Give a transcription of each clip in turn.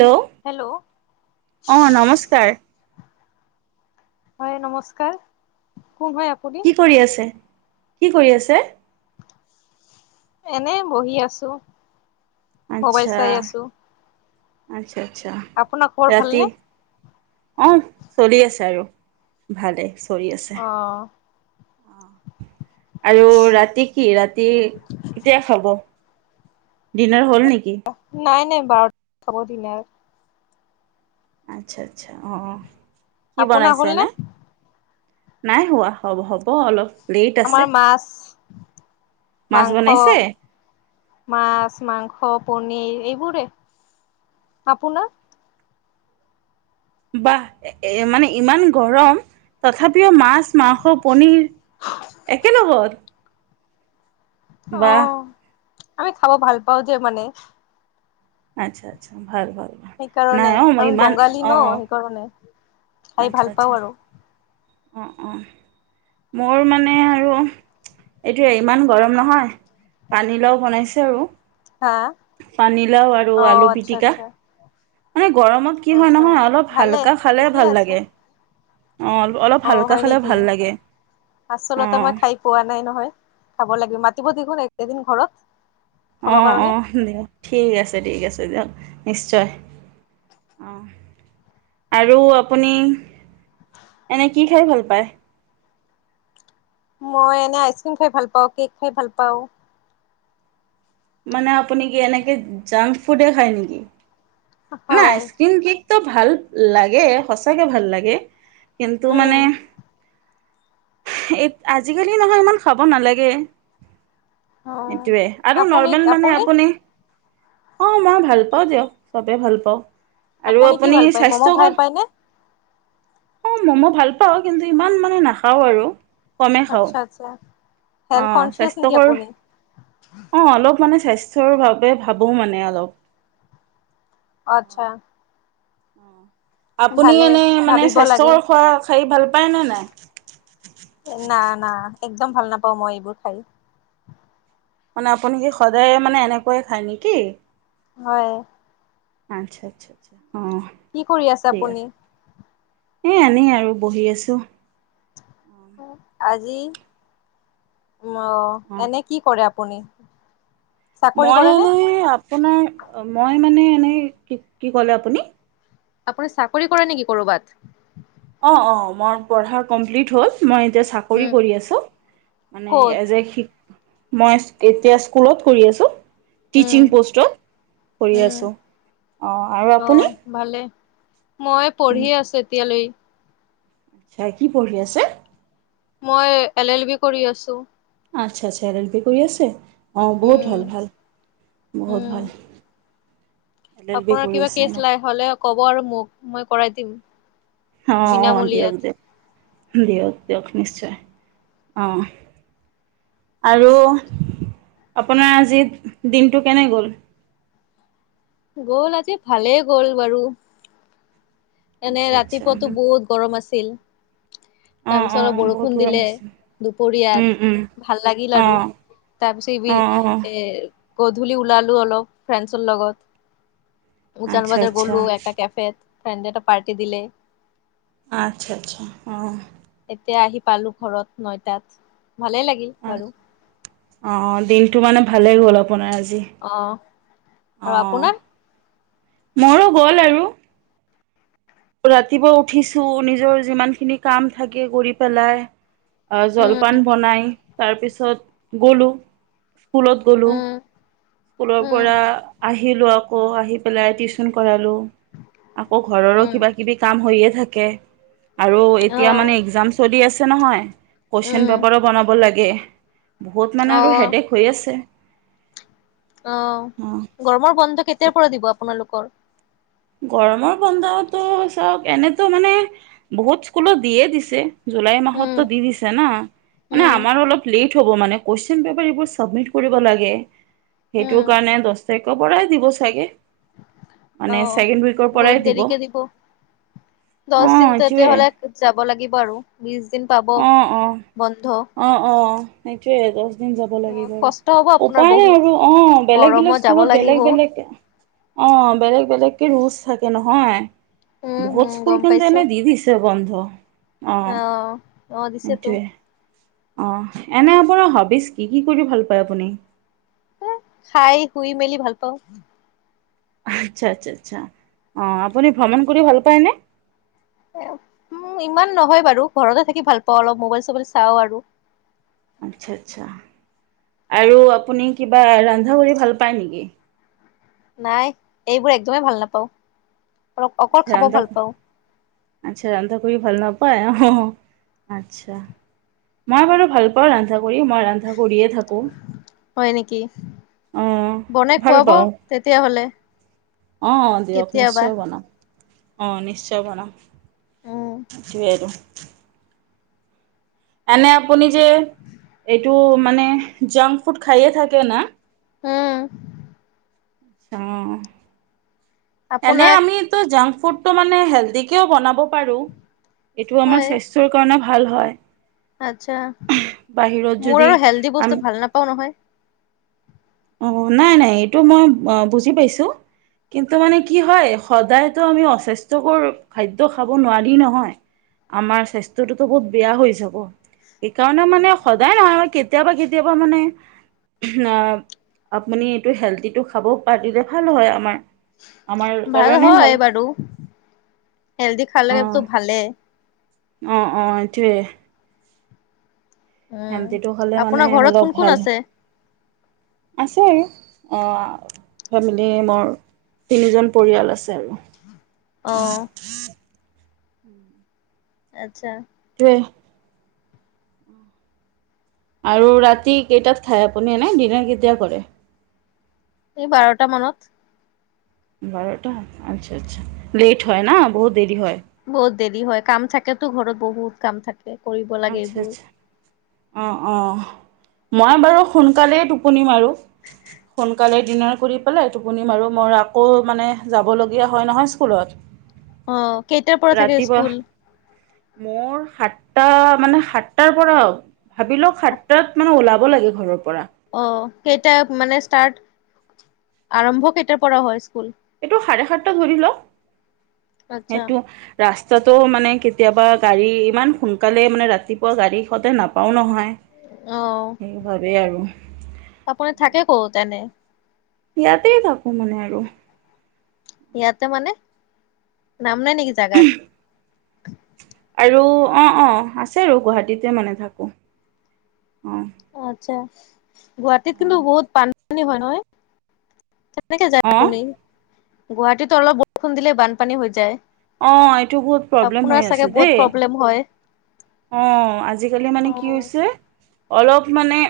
Hello অঁ নমস্কাৰ হয় নমস্কাৰ কোন হয় আপুনি কি কৰি আছে কি কৰি আছে এনে বহি আছো মোবাইল আচ্ছা চাই আছো আচ্ছা আচ্ছা আপোনাৰ খবৰ ৰাতি ভালনে আহ চলি আছে আৰু ভালেই চলি আছে। অ আৰু ৰাতি কি ৰাতি কেতিয়া খাব, দিনৰ হ'ল নেকি? নাই নাই বাৰটা খাব দিন আৰ। আচ্ছা আচ্ছা অঁ। আপোনাৰ হল নে? নাই হোৱা হ'ব অলপ। লেট আছে আমাৰ মাছ। মাছ মাংস বনাইছে মাছ মাংস। পনীৰ এইবোোৰৰে, আপোনাৰ? বাহঃএ মানে ইমান গৰম তথাপিও মাছ। মাছ মাংস পনীৰ একেলগত। অ বাহ আমি খাব ভাল পাওঁ যে মানে আচ্ছা আচ্ছা ভাল ভাল। ভাল সেইকাৰণে নাই অঁ মই আমি ইমান বঙালী অঁ ন অঁ সেইকাৰণে। খাই আচ্ছা ভাল আচ্ছা পাওঁ আৰু। অঁ অঁ মোৰ মানে আৰু এইটোয় ইমান গৰম নহয় পানীলাও বনাইছে আৰু। হা পানীলাও আৰু অ আলু আচ্ছা পিটিকা। আচ্ছা মানে গৰমত কি হয় আচ্ছা নহয় অলপ ভালে হালকা খালে ঠিকেই ভাল আছে লাগে অ অল অ হয় নেকি আচলতে অঁ মই খাই পোৱা নাই নহয়। ক লাগিব মাতিব দেখোন একেদিন ঘৰত। অ খাবৰ অ কাৰণে। দিয়ক ঠিক আছে ঠিক আছে দিয়ক নিশ্চয় অ। আৰু আপুনি এনে কি খাই ভাল পায়। মই এনে আইচক্ৰীম খাই ভাল পাওঁ, কেক খাই ভাল পাওঁ। মানে আপুনি কি এনেকে জাংক ফুডে খায় নেকি ন হয় আইচকিম কেক-ত তটো ভাল লাগে সচাকে ভাল লাগে কিন্তু মানে উম এ আজিকালি নহয় ইমান খাব নালাগে। উম। সেইটোৱে আৰু নৰ্মেল মানে আপুনি- অ মই ভাল পাওঁ দিয়ক চবে ভাল পাওঁ। আৰু কি আপুনি ভাল পায় ম'ম' স্বাস্থ্য ভাল কণ পায়নে? অ মম' ভাল পাও কিন্তু ইমান মানে নাখাও আৰু। কমেই খাওঁ আচ্ছা আচ্ছা। অ হেল্থ কনচিয়াছ নেকি স্বাস্থ্যকৰ আপুনি? অ অলপ মানে স্বাস্থৰ বাবে ভাবো মানে অলপ। আচ্ছা আপুনি ভালে এনে মানে ভাবিব লাগে। স্বাস্থ্যকৰ খোৱা খাই ভাল পায় ন নাই? না না একদম ভাল নাপাওঁ মই এইবোৰ খাই। মানে আপুনি কি সদায় মানে এনেকৈে খায় নেকি? হয়, আচ্ছা -আচ্ছা -আচ্ছা। অ কি কৰি আছে আপুনি? এই আনে আৰু বহি আছোঁ। আজি অ এনে কি কৰে আ পনি মই এনেই আপোনাৰ মই মানে এনেই কি কি কলে আপুনি। আপুনি চাকৰি কৰে নেকি কৰ'বাত। অ অ মোৰ পঢ়া কমপ্লিট হ'ল। মই এতিয়া চাকৰি উম কৰি আছোঁ মানে ক'ত এজ এ শিক মই এতিয়া স্কুলত কৰি আছো। উম টিচিং প'ষ্টত কৰি উম আছোঁ অ', আৰু অ আপুনি? ভালে মই উম পঢ়ি আছো এতিয়ালৈ। আচ্ছা কি পঢ়ি আছে? মই এল এল বি কৰি আছোঁ। আচ্ছা আচ্ছা এল এল বি কৰি আছে অ', বহুত উম ভাল ভাল বহুত উম ভাল। এল এল বি আপোনাৰ কৰি কিবা আছে কেছ ন লাই হলে ক'ব আৰু মোক মই কৰাই দিম। অ', অ', দিয়ক বিনামূলীয়াত - দিয়ক - দিয়ক। দিয়ক নিশ্চয় অহ আৰু আপোনাৰ আজি দিনটো কেনে গ'ল? গ'ল আজি ভালেই গ'ল বাৰু। এনে আচ্ছা আচ্ছা ৰাতিপুৱাতো বহুত গৰম আছিল। অঁ তাৰপিছত অলপ অঁ বহুত বৰষুণ গৰম দিলে আছে দুপৰীয়াত ভাল লাগিল অঁ আৰু। তাৰ পিছত এইবি অঁ অঁ এৰ গধূলি ওলালোঁ অলপ ফ্ৰেণ্ডছৰ লগত। উজান আচ্ছা বাজাৰ আচ্ছা গ'লো এটা কেফেত ফ্ৰেণ্ড এটা পাৰ্টি দিলে। আচ্ছা আচ্ছা অ', এতিয়া আহি পালো ঘৰত নয়টাত ভালেই লাগিল বাৰু। টো মানে ভালেই গ'ল আপোনাৰ আজি অ আৰু অ', আপোনাৰ মোৰো গ'ল আৰু। ৰাতিপুৱা উঠিছো নিজৰ যিমান খিনি কাম থাকে কৰি পেলাই উম জলপান বনাই তাৰপিছত গ'লো স্কুলত গ'লো। উম স্কুলৰ উম পৰা আহিলো আকৌ আহি পেলাই টিউচন কৰালো। আকৌ ঘৰৰো উম কিবা কিবি কাম হৈয়ে থাকে। আৰু এতিয়া আহ মানে একজাম চলি আছে নহয় কুৱেশন উম পেপাৰো বনাব লাগে। বহুত মানে অ আৰু হেডেক হৈ আছে। অ', গৰমৰ বন্ধ কেতিয়াৰ পৰা দিব আপোনালোকৰ? গৰমৰ বন্ধতো চাওক এনেতো মানে বহুত স্কুলত দিয়ে দিছে। জুলাই উম মাহতো দি দিছে না মানে উম আমাৰো অলপ লেট হ'ব মানে কুৱেছন পেপাৰ এইবোৰ চাবমিট কৰিব লাগে, উম সেইটো কাৰণে [unintelligible] পৰাই দিব চাগে মানে অ ছেকেণ্ড উইকৰ পৰাই দিব। অ দশ দিন তেতি এইটোৱে হ'লে যাব লাগিব আৰু বিশ দিন পাব। অ অ বন্ধ অ', অ' [unintelligible] যাব উ লাগিব কষ্ট হব আপোনাৰ উপায় নাই বহুত আৰু অ', বেলেগ বেলেগ গৰমত যাব স্কুলত বেলেগ লাগিব বেলেগ অ', বেলেগ বেলেগকে ৰুলছ থাকে নহয়। উম বহুত হম স্কুল গম কিন্তু পাইছো এনেই দি দিছে বন্ধ। অ', অ', দিছেটো। সেইটোৱে অ', এনে আপোনাৰ হবিজ কি, কি কৰি ভাল পায় আপুনি? সে খাই শুই মেলি ভাল পাওঁ। আচ্ছা - আচ্ছা - আচ্ছা, অ, আপুনি ভ্ৰমণ কৰি ভাল পায়নে? উম, ইমান নহয় বাৰু ঘৰতে থাকি ভাল পাওঁ অলপ মোবাইল চবাইল চাওঁ আৰু। আচ্ছা, আচ্ছা, আৰু আপুনি কিবা ৰন্ধা কৰি ভাল পায় নেকি নাই এইবোৰ একদমেই ভাল নাপাওঁ অকল খাব ৰন্ধা ভাল পাওঁ। আচ্ছা ৰন্ধা কৰি ভাল নাপায় আহ আচছা মই বাৰু ভাল পাওঁ ৰন্ধা কৰি মই ৰন্ধা কৰিয়ে থাকো হয়, নেকি বনাই ভাল খুৱাব পাওঁ তেতিয়াহলে। অ', দিয়ক কেতিয়াবা নিশ্চয় বনাম অ, নিশ্চয় বনাম। উম। সেইটোৱে [inaudible] এনে আপুনি যে এইটো মানে জাংক ফুড খাইে থাকে না? উম এনে আপোনাক আমিতিতো যাম ফুডটো মানে হেলডিকেও বনাব পাৰোঁ এইটো আমাৰ হয় স্বাস্থ্যৰ কাৰণে ভাল হয়। আচ্ছা বাহিৰত মোৰ যদি আৰু হেল্দি আমি বস্তু ভাল নাপাও নহয়। অ নাই নাই এইটো মই বুজি পাইছো কিন্তু মানে কি হয় সদায়তো আমি অস্বাস্থ্যকৰ খাদ্য খাব নোৱাৰি নহয়। আমাৰ স্বাস্থ্যটোতো বহুত বেয়া হৈ যাব। সেইকাৰণে মানে সদায় নহয় আৰু কেতিয়াবা কেতিয়াবা মানে আপুনি এইটো হেলডিটো খাব পাৰিলে ভাল হয় আমাৰ আমাৰ ভাল কাৰণে হয় বাৰু হেল্দি অ খালেটো ভালেই অ, অ এটোৱে উম। শেমটিটো খালে মানে আপোনাৰ ঘৰত অলপ কোন কোন ভাল আছে আছে আৰু ফেমিলি মোৰ তিনিজন পৰিয়াল আছে আৰু আহ আত্ছা এক [unintelligible] আৰু ৰাতি কেইটাত খাই আপুনি এনোই ডিনাৰ কেতিয়া কৰে এই বাৰটা মানত বাৰটা আচ্ছা আচ্ছা লেট হয় ন বহুত দেৰি হয় বহুত দেৰি হয় কাম থাকেতো ঘৰত বহুত কাম থাকে কৰিব লাগে এইবোৰ অ, অ মই বাৰু সোনকালেই টোপনি মাৰো সোনকালে ডিনাৰ কৰি পেলাই টোপুনি মাৰো মোৰ আকৌ মানে যাবলগীয়া হয় নহয় স্কুলত অ কেইটাৰ পৰা থাকে ৰাতিপুৱা স্কুল? মোৰ সাত টা মানে সাতটাৰ পৰাও ভাবিলো সাতটাত মানে ওলাব লাগে ঘৰৰ পৰা। অ কেইটা মানে ষ্টাৰ্ট আৰম্ভ কেইটাৰ পৰা হয়। স্কুল? এইটো সাৰে সাতটা ধৰি ল আচ্ছা এইটো ৰাস্তা টোও মানে কেতিয়াবা গাড়ী ইমান সোনকালে মানে ৰাতিপুৱা গাড়ী সদাই নাপাওঁ নহয়। অহ', সেইবাবে আৰু আপুনি থাকে ক'ত? এনে, ইয়াতেই থাকো মানে আৰু, ইয়াতে মানে, নাম নাই নেকি জাগাৰ? আৰু অ', অ', আছে আৰু গুৱাহাটীতে মানে থাকো। অ' অ', আত্ছা গুৱাহাটীত অঁ কিন্তু বহুত বান পানী হয়। নহয়? কেনেকে যানে অঁ আপুনি, গুৱাহাটীত অলপ বৰষুণ দিলে বানপানী হৈ যায়। অ', এইটো বহুত প্ৰব্লেম্ আপোনাৰ হৈ চাগে আছে বহুত দেই, প্ৰব্লেম হয়। অহ', আজিকালি অ মানে কি হৈছে। অলপ মানে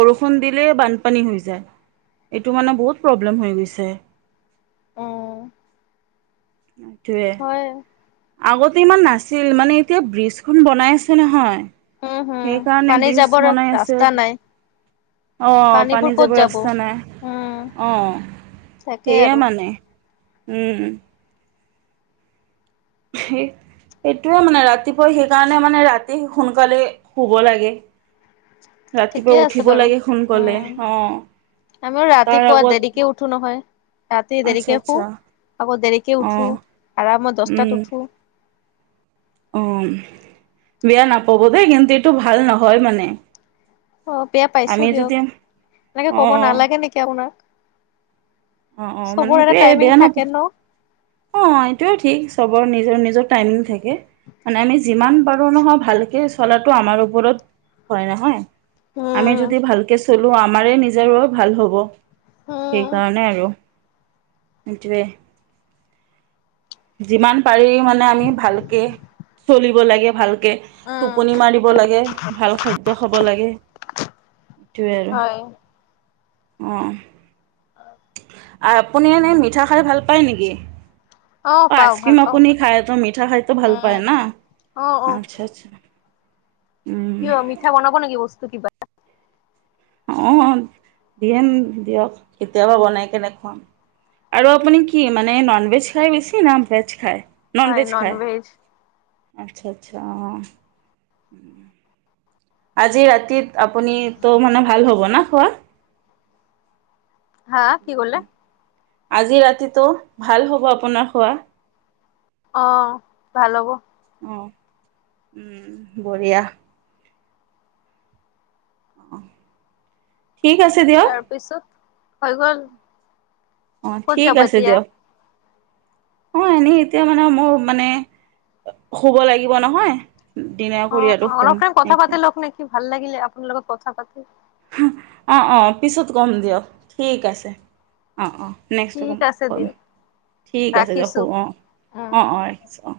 বৰষুণ দিলে বানপানী হৈ যায়। এইটো মানে বহুত প্ৰব্লেম্ হৈ গৈছে। অহ', এইটোৱে হয়। আগতে ইমান নাছিল। মানে এতিয়া ব্ৰিজখন বনাই আছে নহয়। উম হম সেইকাৰণে পানী ব্ৰীজ যাবৰ বনাই আছে। ৰাস্তা নাই অহ', পানীবোৰ পানী ক'ত যাবৰ যাব ৰাস্তা নাই। উম অ, তাকে সেইয়া আৰু মানে উম', সেই সেইটোযে মানে, ৰাতিপুৱা সেইকাৰণে মানে ৰাতি সোনকালে শুব লাগে। ঠিকে ৰাতিপুৱা আছে উঠিব বাৰু লাগে সোনকালে, উম অ', আমিও তাৰ ৰাতিপুৱা আগত দেৰিকে উঠো নহয়। ৰাতি আচ্ছা দেৰিকে শুৱ, আচ্ছা আকৌ দেৰিকে উঠো, অ' আৰামত উম দছটাত উঠো। অ', বেয়া নাপাব দেই কিন্তু এইটো ভাল নহয় মানে। অ' বেয়া পাইছো আমি দিয়ক, যদি এনেকে অ' কব নালাগে অ' নেকি আপোনাক। অ', অ', মানে চবৰ এটা এইটোয়ে টাইমিং বেয়া থাকে নাপাব ন অ' এইটোয়ে ঠিক চবৰ নিজৰ নিজৰ। টাইম থাকে। মানে আমি যিমান পাৰো নহয় ভালকে চলাটো আমাৰ ওপৰত হয়। নহয়? আমি উম যদি ভালকে চলো আমাৰে নিজৰো ভাল হ'ব। উম সেইকাৰণে, সেইটোয়ে, যিমান পাৰি মানে আমি ভালকে চলিব লাগে। ভাল কে উম টোপনি মাৰিব লাগে ভাল খাদ্য খাব লাগে। এইটোৱে আৰু হয় অ', আৰু আপুনি এনেই মিঠা খাই ভাল পায় নেকি? অ', পাও ভাল আইচক্ৰিম পাও আপুনি খায় তো মিঠা খাইতো ভাল পায় উম ন? অ অ আচ্ছা, আচ্ছা, উম। কিয়? মিঠা বনাব নেকি বস্তু কিবা, অ' দিম দিয়ক কেতিয়াবা বনাই কেনে খুৱাম। আৰু আপুনি কি মানে নন ভেজ খাই বেছি? না ভেজ খায়। হয় নন ভেজ। আচ্ছা আচ্ছা অ', আজি ৰাতিত আপুনি তো মানে ভাল হ'ব ন? খোৱা, হা কি ক'লা? আজি ৰাতিটো ভাল হ'ব আপোনাৰ খোৱা, অ ভাল হ'ব। অ', উম' বঢ়িয়া। অ' ঠিক আছে দিয়ক। তাৰপিছত হৈ গ'ল? অ ক'ত ঠিক যাব আছে এতিয়া দিয়ক অ এনেই এতিয়া মানে মোৰ মানে শুব লাগিব নহয় ডিনাৰ অ কৰি আৰু শুম অলপমান কথা পাতি এতিয়া লক নেকি ভাল লাগিলে আপোনাৰ লগত কথা পাতি। অ অ পিছত কম দিয়ক ঠিক আছে অ অ। নেক্সটো ঠিক ক'ম আছে কম দিয়ক ঠিক আছে দিয়ক ৰাখিছো শোও অঁ উম অঁ অঁ ৰাখিছোঁ অঁ।